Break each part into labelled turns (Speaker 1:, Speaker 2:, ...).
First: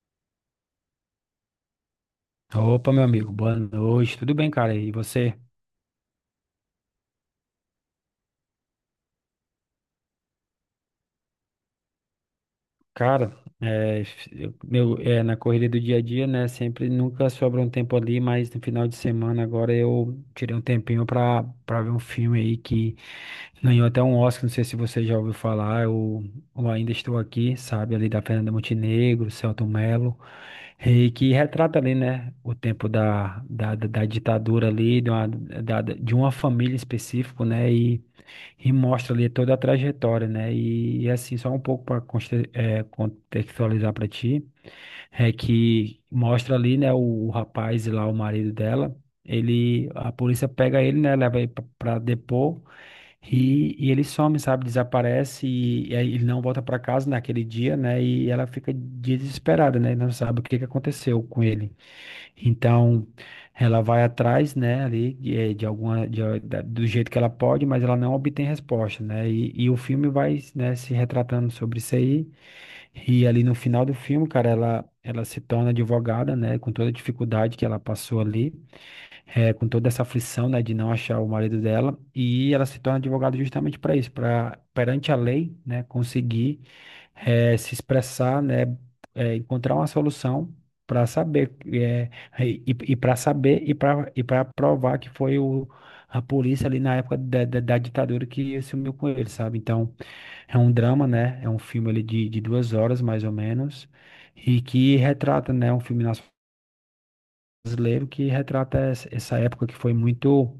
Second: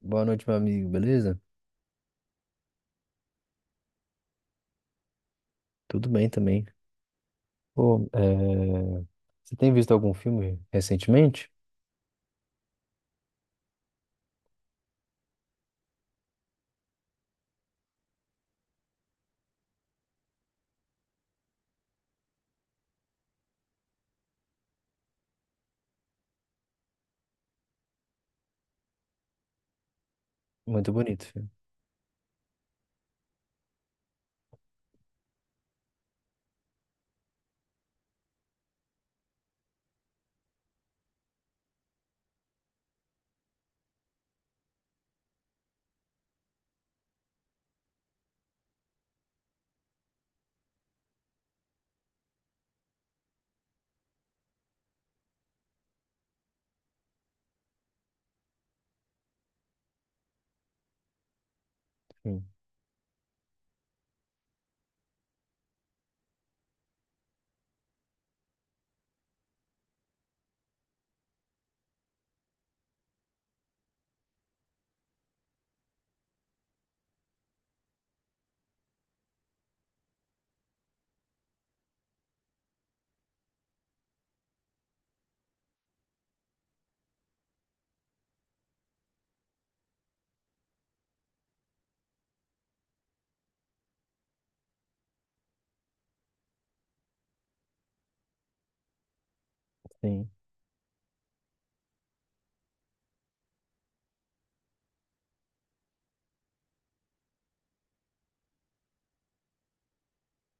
Speaker 1: Boa noite, meu amigo, beleza?
Speaker 2: Opa, meu amigo, boa noite, tudo bem, cara? E você?
Speaker 1: Tudo bem também. Pô, você tem visto algum filme recentemente?
Speaker 2: Cara, é, eu- meu, é, Na corrida do dia a dia, né? Sempre nunca sobra um tempo ali, mas no final de semana agora eu tirei um tempinho pra ver um filme aí que ganhou até um Oscar, não sei se você já ouviu falar, eu ainda estou aqui, sabe? Ali da Fernanda Montenegro, Selton Mello,
Speaker 1: Muito
Speaker 2: e
Speaker 1: bonito,
Speaker 2: que
Speaker 1: filme.
Speaker 2: retrata ali, né? O tempo da ditadura ali, de uma família específica, né? E mostra ali toda a trajetória, né? E assim, só um pouco para contextualizar para ti, é que mostra ali, né, o rapaz e lá o marido dela, ele, a polícia pega ele, né, leva ele para depor e ele some, sabe, desaparece e aí ele não volta para casa naquele dia, né? E ela fica desesperada, né? Não sabe o que que aconteceu com ele.
Speaker 1: Sim,
Speaker 2: Então, ela vai atrás, né, ali, eh, de alguma, de a- da- do jeito que ela pode, mas ela não obtém resposta, né? E o filme vai, né, se retratando sobre isso aí. E ali no final do filme, cara, ela se torna advogada, né, com toda a dificuldade que ela passou ali com toda essa aflição, né, de não achar o marido dela, e ela se torna advogada justamente para isso, para perante a lei, né, conseguir se expressar, né, encontrar uma solução para saber e, para saber e para provar que foi o a polícia ali na época da ditadura que sumiu com ele, sabe? Então,
Speaker 1: sim,
Speaker 2: é um drama, né? É um filme ali de duas horas, mais ou menos, e que retrata, né, um filme brasileiro que retrata essa época que foi muito,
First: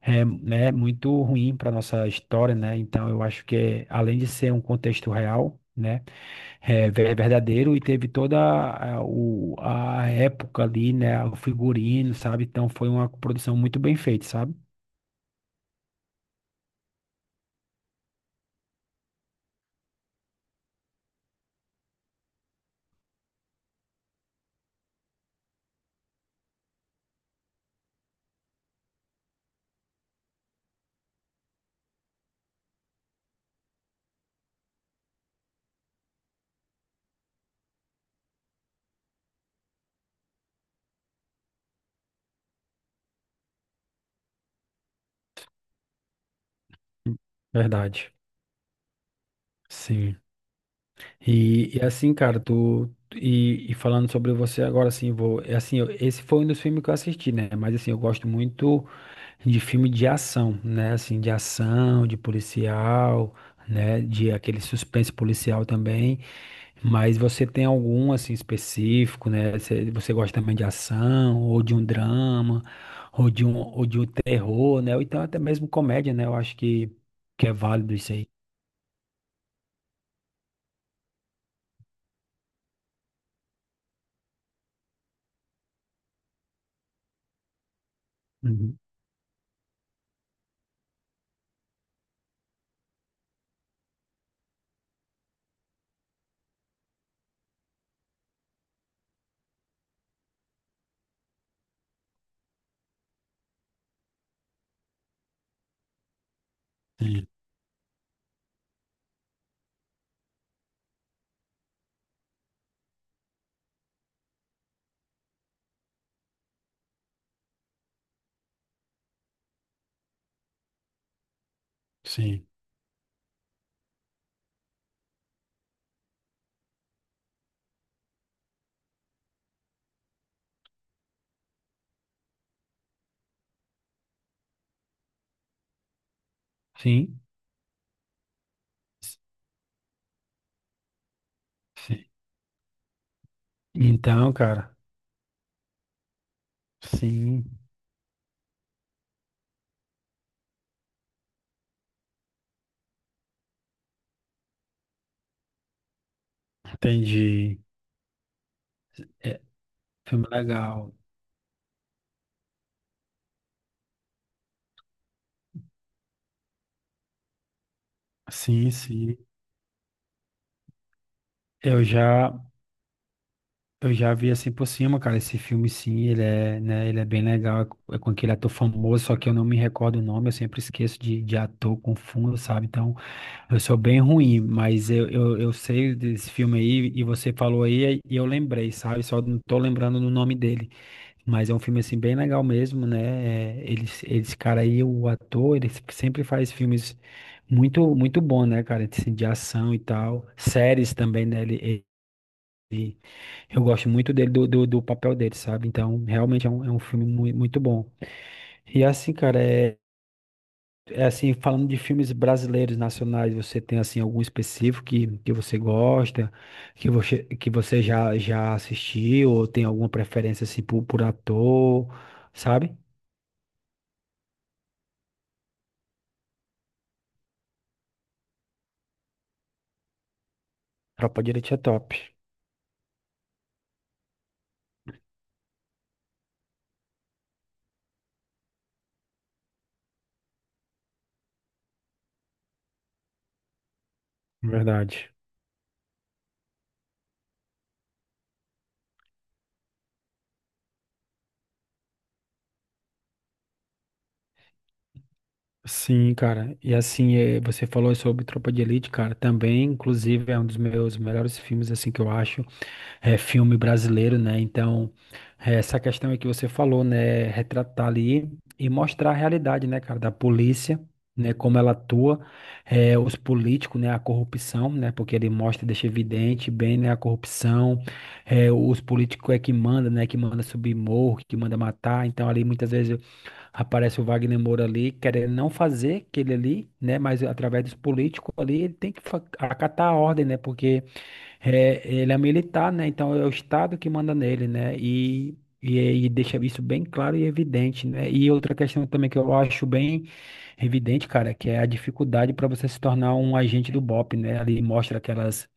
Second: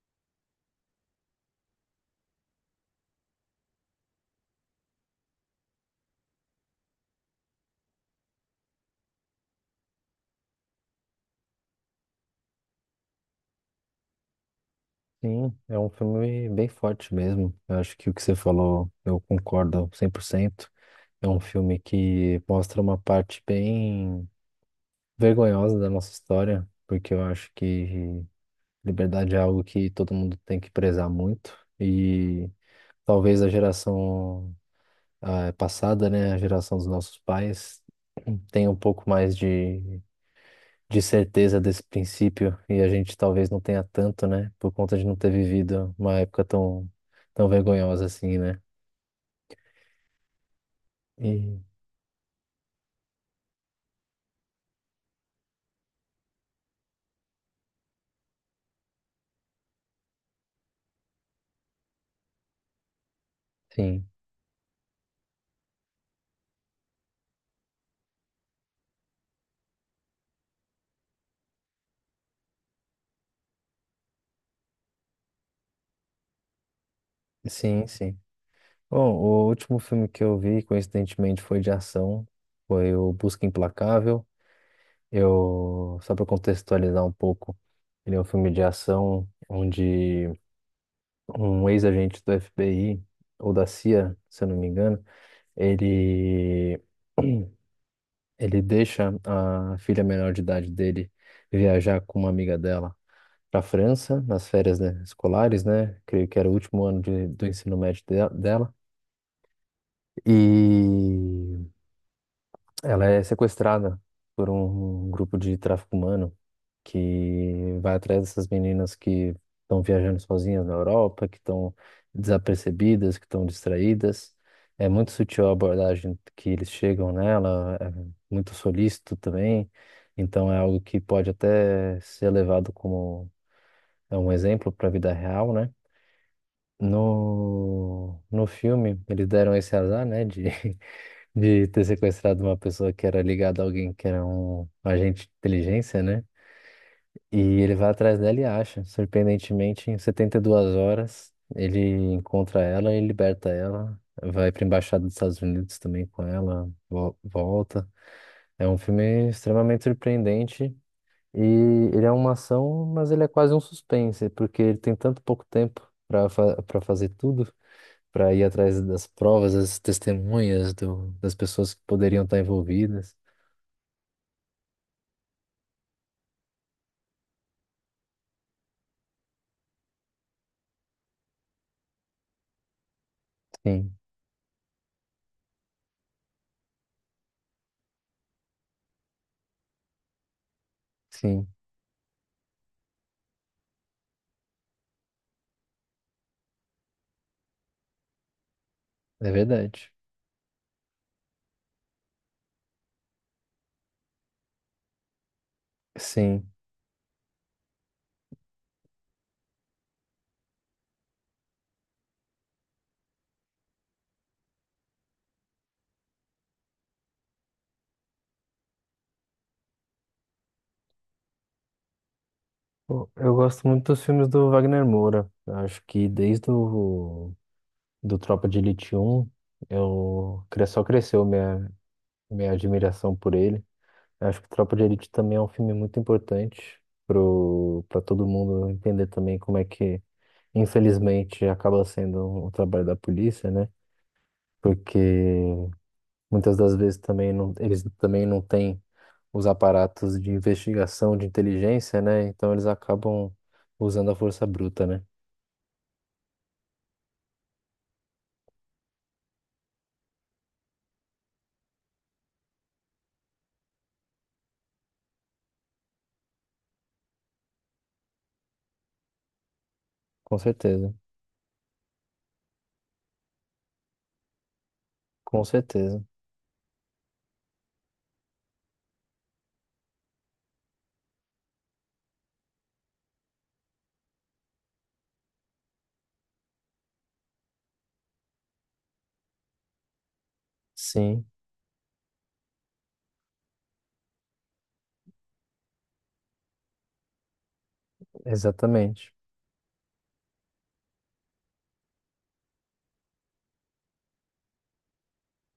Speaker 2: é, né, muito ruim para nossa história, né? Então eu acho que é, além de ser um contexto real, né, é verdadeiro e teve toda a época ali, né, o figurino, sabe? Então foi uma produção muito bem feita, sabe?
Speaker 1: sim. É um filme bem forte mesmo. Eu acho que o que você falou, eu concordo 100%. É um filme que mostra uma parte bem vergonhosa da nossa história, porque eu acho que liberdade é algo que todo mundo tem que prezar muito. E talvez a geração a passada, né, a geração dos nossos pais, tem um pouco mais de, certeza desse princípio e a gente talvez não tenha tanto, né, por conta de não ter vivido uma época tão, tão vergonhosa
Speaker 2: Verdade.
Speaker 1: assim, né?
Speaker 2: Sim.
Speaker 1: E,
Speaker 2: E assim, cara, tu. E falando sobre você agora, assim, vou. É Assim, esse foi um dos filmes que eu assisti, né? Mas assim, eu gosto muito de filme de ação, né? Assim, de ação, de policial, né?
Speaker 1: sim,
Speaker 2: De aquele suspense policial também. Mas você tem algum assim específico, né? Você gosta também de ação, ou de um drama, ou de um terror, né? Ou então até mesmo comédia, né? Eu acho que é
Speaker 1: sim,
Speaker 2: válido isso
Speaker 1: sim.
Speaker 2: aí.
Speaker 1: Bom, o último filme que eu vi, coincidentemente, foi de ação, foi o Busca Implacável. Só para contextualizar um pouco, ele é um filme de
Speaker 2: Uhum.
Speaker 1: ação onde um ex-agente do FBI ou da CIA, se eu não me engano, ele ele deixa a filha menor de idade dele viajar com uma amiga dela para a França nas férias, né, escolares, né? Creio que era o último ano
Speaker 2: Sim,
Speaker 1: do ensino médio dela. E ela é sequestrada por um grupo de tráfico humano que vai atrás dessas meninas que estão viajando sozinhas na Europa, que estão
Speaker 2: sim,
Speaker 1: desapercebidas, que estão distraídas. É muito sutil a abordagem que eles chegam nela, é muito solícito também. Então é algo que pode até ser levado como é um exemplo para a vida real, né?
Speaker 2: sim,
Speaker 1: No filme, eles deram esse azar, né, de de ter
Speaker 2: sim.
Speaker 1: sequestrado uma pessoa que era ligada a alguém que era
Speaker 2: Então,
Speaker 1: um
Speaker 2: cara,
Speaker 1: agente de inteligência, né? E
Speaker 2: sim,
Speaker 1: ele vai atrás dela e acha. Surpreendentemente, em 72 horas, ele encontra ela e liberta ela. Vai para a embaixada dos Estados Unidos também com ela, vo-
Speaker 2: entendi.
Speaker 1: volta. É um filme
Speaker 2: É
Speaker 1: extremamente
Speaker 2: filme
Speaker 1: surpreendente
Speaker 2: legal.
Speaker 1: e ele é uma ação, mas ele é quase um suspense, porque ele tem tanto pouco tempo para fazer tudo para ir
Speaker 2: Sim,
Speaker 1: atrás das
Speaker 2: sim.
Speaker 1: provas, das testemunhas do, das pessoas que
Speaker 2: Eu
Speaker 1: poderiam
Speaker 2: já.
Speaker 1: estar envolvidas.
Speaker 2: Eu já vi assim por cima, cara, esse filme sim, ele é, né, ele é bem legal, é com aquele ator famoso, só que eu não me recordo o nome, eu sempre esqueço de ator, confundo, sabe? Então, eu sou
Speaker 1: Sim,
Speaker 2: bem ruim, mas eu sei desse filme aí, e você falou aí, e eu lembrei, sabe? Só não tô lembrando do nome dele,
Speaker 1: sim,
Speaker 2: mas é um filme assim bem legal mesmo, né? É, ele, esse cara aí, o ator, ele sempre faz filmes muito, muito bom, né, cara? Assim, de
Speaker 1: é
Speaker 2: ação e
Speaker 1: verdade.
Speaker 2: tal, séries também, né? Ele- eu gosto muito dele, do papel dele, sabe? Então, realmente
Speaker 1: Sim.
Speaker 2: é um filme muito bom. E assim, cara, é, é assim, falando de filmes brasileiros, nacionais, você tem, assim, algum específico que você gosta, que você já, já assistiu, ou tem alguma preferência, assim, por ator, sabe?
Speaker 1: Pô, eu gosto muito dos filmes do Wagner Moura. Eu acho que desde o do Tropa de Elite 1, só
Speaker 2: Tropa
Speaker 1: cresceu
Speaker 2: de Elite é
Speaker 1: minha
Speaker 2: top,
Speaker 1: admiração por ele. Eu acho que Tropa de Elite também é um filme muito importante pro para todo mundo entender também como é que, infelizmente, acaba sendo o trabalho da polícia, né? Porque
Speaker 2: verdade.
Speaker 1: muitas das vezes também não, eles também não têm os aparatos de investigação, de inteligência, né? Então eles acabam usando a força bruta, né?
Speaker 2: Sim, cara. E assim, você falou sobre Tropa de Elite, cara, também, inclusive, é um dos meus melhores filmes, assim, que eu acho. É filme brasileiro, né? Então, é, essa questão aí que você falou, né? Retratar ali e mostrar a realidade, né, cara, da
Speaker 1: Com
Speaker 2: polícia,
Speaker 1: certeza,
Speaker 2: né? Como ela atua, é, os políticos, né? A corrupção, né? Porque ele
Speaker 1: com
Speaker 2: mostra, deixa
Speaker 1: certeza.
Speaker 2: evidente bem, né? A corrupção, é, os políticos é que manda, né? Que manda subir morro, que manda matar. Então, ali muitas vezes aparece o Wagner Moura ali, querendo não fazer aquele ali, né? Mas através dos políticos ali, ele tem que acatar a ordem, né? Porque
Speaker 1: Sim,
Speaker 2: é, ele é militar, né? Então é o Estado que manda nele, né? E, e deixa isso bem claro e evidente, né? E outra questão também
Speaker 1: exatamente.
Speaker 2: que eu acho bem evidente, cara, que é a dificuldade para você se tornar um agente do BOP, né? Ali mostra aquelas.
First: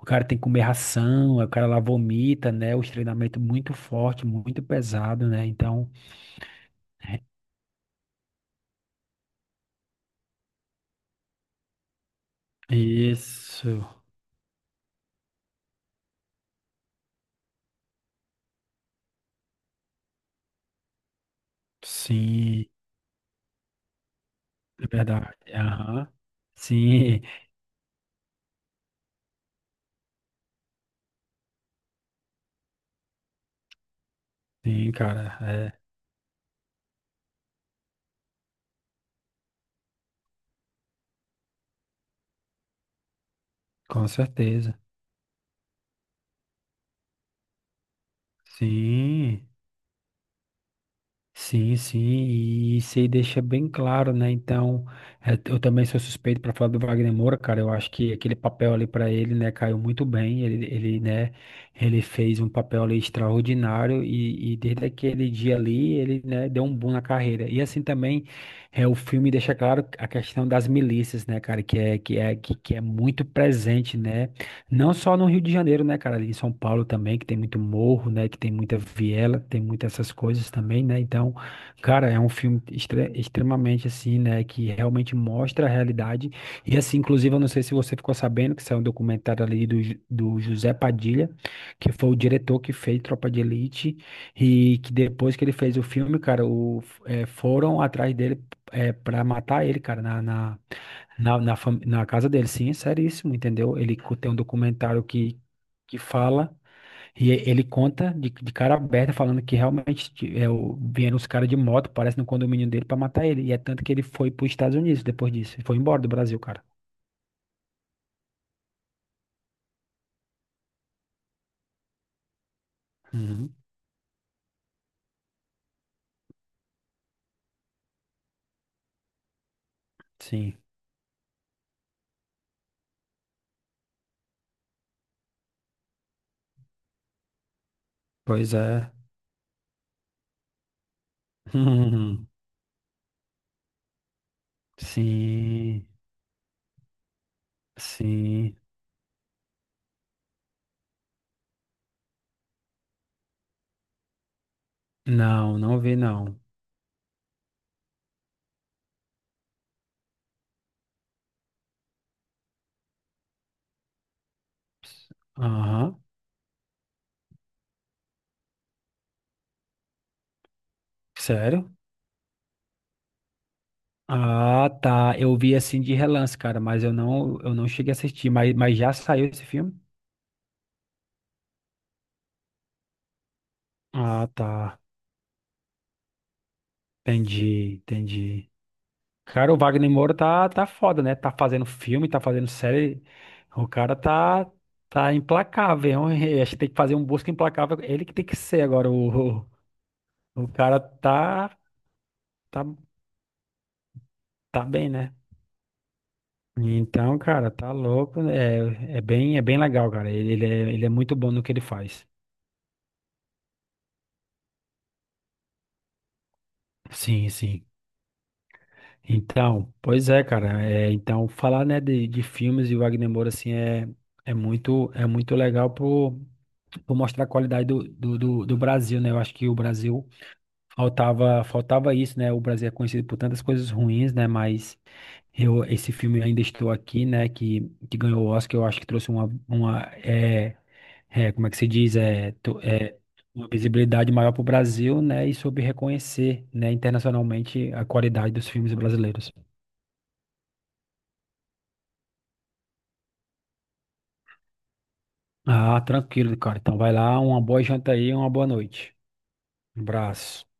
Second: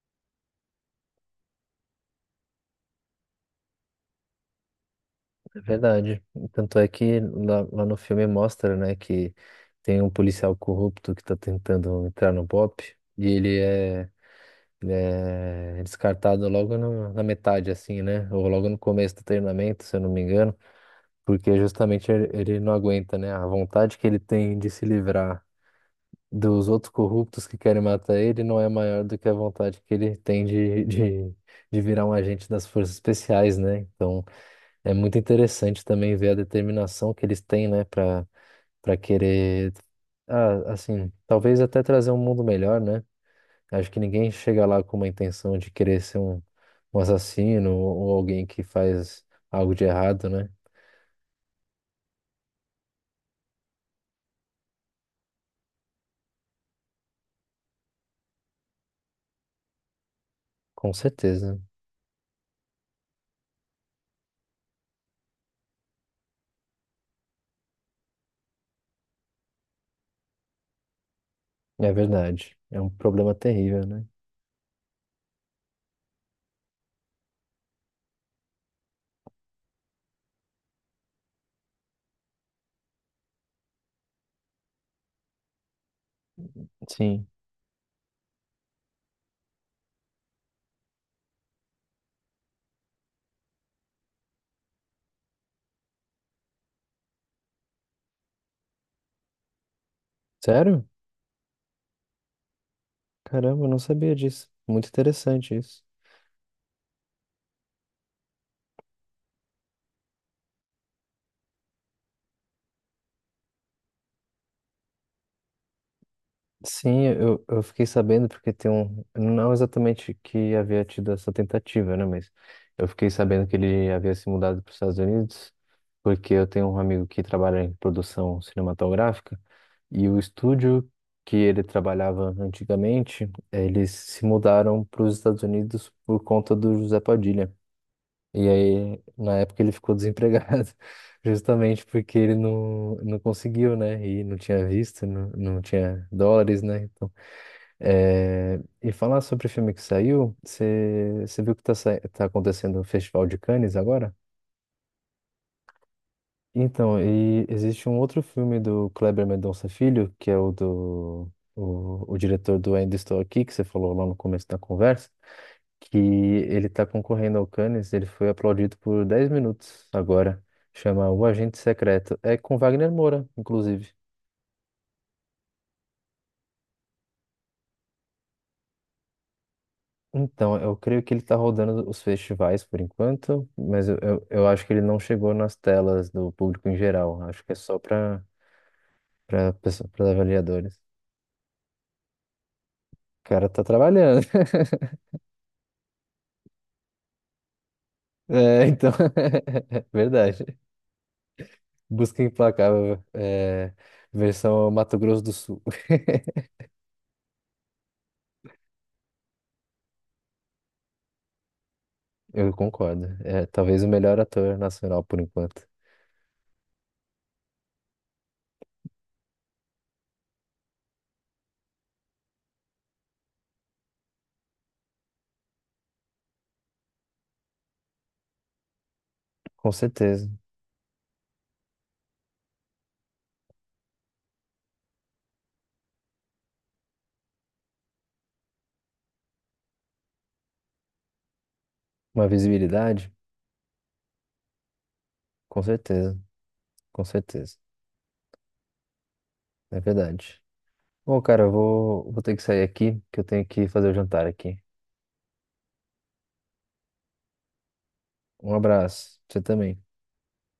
Speaker 2: O cara tem que comer ração, o cara lá vomita, né? Os treinamentos muito forte, muito pesado, né?
Speaker 1: É
Speaker 2: Então.
Speaker 1: verdade. Tanto é que lá no filme mostra, né, que tem um policial corrupto que tá tentando entrar no BOP e
Speaker 2: Isso,
Speaker 1: ele é descartado logo na metade, assim, né? Ou logo no começo do treinamento, se eu não me engano. Porque justamente ele
Speaker 2: sim,
Speaker 1: não aguenta, né? A vontade que ele tem de se
Speaker 2: é verdade.
Speaker 1: livrar
Speaker 2: Aham.
Speaker 1: dos outros
Speaker 2: Sim,
Speaker 1: corruptos que querem matar ele não é maior do que a vontade que ele tem de virar um agente das forças especiais, né? Então
Speaker 2: sim,
Speaker 1: é muito
Speaker 2: cara, é,
Speaker 1: interessante também ver a determinação que eles têm, né, para para querer, ah, assim, talvez até trazer um mundo melhor, né? Acho que
Speaker 2: com
Speaker 1: ninguém chega
Speaker 2: certeza.
Speaker 1: lá com uma intenção de querer ser um, um assassino ou alguém que faz
Speaker 2: Sim.
Speaker 1: algo de errado, né?
Speaker 2: Sim, sim, e isso aí deixa bem claro, né? Então, é, eu também sou suspeito para falar do Wagner Moura, cara. Eu acho que aquele papel ali para ele, né, caiu muito bem.
Speaker 1: Com
Speaker 2: Né,
Speaker 1: certeza.
Speaker 2: ele fez um papel ali extraordinário e desde aquele dia ali, ele, né, deu um boom na carreira. E assim também, é, o filme deixa claro a questão das milícias, né, cara,
Speaker 1: É verdade.
Speaker 2: que
Speaker 1: É
Speaker 2: é
Speaker 1: um
Speaker 2: muito
Speaker 1: problema terrível,
Speaker 2: presente,
Speaker 1: né?
Speaker 2: né? Não só no Rio de Janeiro, né, cara? Ali em São Paulo também, que tem muito morro, né? Que tem muita viela, tem muitas essas coisas também, né? Então, cara, é um filme extremamente assim, né? Que realmente mostra a realidade. E assim,
Speaker 1: Sim.
Speaker 2: inclusive, eu não sei se você ficou sabendo que saiu um documentário ali do, do José Padilha, que foi o diretor que fez Tropa de Elite, e que depois que ele fez o filme, cara, o, foram atrás dele é, para matar ele, cara,
Speaker 1: Sério?
Speaker 2: na casa dele, sim, é seríssimo,
Speaker 1: Caramba, eu
Speaker 2: entendeu?
Speaker 1: não
Speaker 2: Ele
Speaker 1: sabia
Speaker 2: tem um
Speaker 1: disso. Muito
Speaker 2: documentário
Speaker 1: interessante isso.
Speaker 2: que fala, e ele conta de cara aberta, falando que realmente vieram os caras de moto, parece no condomínio dele, pra matar ele. E é tanto que ele foi pros Estados Unidos depois disso. Ele foi embora do Brasil, cara.
Speaker 1: Sim, eu fiquei sabendo porque tem um. Não exatamente que havia tido essa tentativa, né? Mas eu fiquei sabendo
Speaker 2: Uhum,
Speaker 1: que ele havia se mudado para os Estados Unidos, porque eu tenho um amigo que trabalha em produção cinematográfica e o
Speaker 2: sim,
Speaker 1: estúdio que ele trabalhava antigamente, eles se mudaram para os Estados Unidos por conta do José Padilha. E
Speaker 2: pois é.
Speaker 1: aí, na época, ele ficou desempregado, justamente porque
Speaker 2: Uhum,
Speaker 1: ele não, não conseguiu, né? E não tinha visto, não, não
Speaker 2: sim,
Speaker 1: tinha dólares, né? Então,
Speaker 2: sim.
Speaker 1: e falar sobre o filme que saiu, você viu que tá acontecendo o Festival de Cannes agora?
Speaker 2: Não, não vi, não.
Speaker 1: Então, e existe um outro filme do Kleber Mendonça Filho, que é o diretor do Ainda Estou Aqui, que você falou lá no começo da conversa. Que
Speaker 2: Aham,
Speaker 1: ele está concorrendo ao Cannes, ele foi aplaudido por 10 minutos agora. Chama O Agente
Speaker 2: sério?
Speaker 1: Secreto. É com Wagner Moura, inclusive.
Speaker 2: Ah, tá. Eu vi assim de relance, cara, mas eu não cheguei a assistir. Mas já saiu esse filme?
Speaker 1: Então, eu creio que ele está rodando os festivais por enquanto, mas eu, eu,
Speaker 2: Ah,
Speaker 1: eu acho que
Speaker 2: tá.
Speaker 1: ele não chegou nas telas do público em geral. Acho que é
Speaker 2: Entendi,
Speaker 1: só para
Speaker 2: entendi.
Speaker 1: para
Speaker 2: Cara, o Wagner Moura tá
Speaker 1: avaliadores.
Speaker 2: foda, né? Tá fazendo filme, tá fazendo série.
Speaker 1: O cara tá
Speaker 2: O cara
Speaker 1: trabalhando.
Speaker 2: tá, tá implacável, hein? Acho que tem que fazer um busca implacável. Ele que tem que ser
Speaker 1: É,
Speaker 2: agora.
Speaker 1: então, é verdade.
Speaker 2: O cara
Speaker 1: Busca
Speaker 2: tá,
Speaker 1: Implacável, é,
Speaker 2: tá
Speaker 1: versão
Speaker 2: bem,
Speaker 1: Mato
Speaker 2: né?
Speaker 1: Grosso do Sul.
Speaker 2: Então, cara, tá louco. É bem legal, cara. Ele é muito bom no que ele faz.
Speaker 1: Eu concordo. É talvez o melhor ator nacional por enquanto.
Speaker 2: Sim, sim. Então, pois é, cara. É, então, falar, né, de filmes e Wagner Moura, assim, é, é muito legal por mostrar a qualidade do Brasil, né? Eu acho que o
Speaker 1: Com
Speaker 2: Brasil
Speaker 1: certeza.
Speaker 2: faltava isso, né? O Brasil é conhecido por tantas coisas ruins, né? Mas eu, esse filme Ainda Estou Aqui, né, que ganhou o Oscar, eu acho que trouxe uma é, é, como é que se diz?
Speaker 1: Uma visibilidade?
Speaker 2: Uma visibilidade maior para o Brasil, né, e soube
Speaker 1: Com certeza.
Speaker 2: reconhecer, né,
Speaker 1: Com certeza.
Speaker 2: internacionalmente a qualidade dos filmes brasileiros.
Speaker 1: É verdade. Bom, cara, eu vou, vou ter que sair aqui, que eu tenho que fazer o jantar aqui.
Speaker 2: Ah, tranquilo, cara. Então vai lá, uma boa janta aí, uma boa
Speaker 1: Um
Speaker 2: noite.
Speaker 1: abraço. Você
Speaker 2: Um
Speaker 1: também.
Speaker 2: abraço.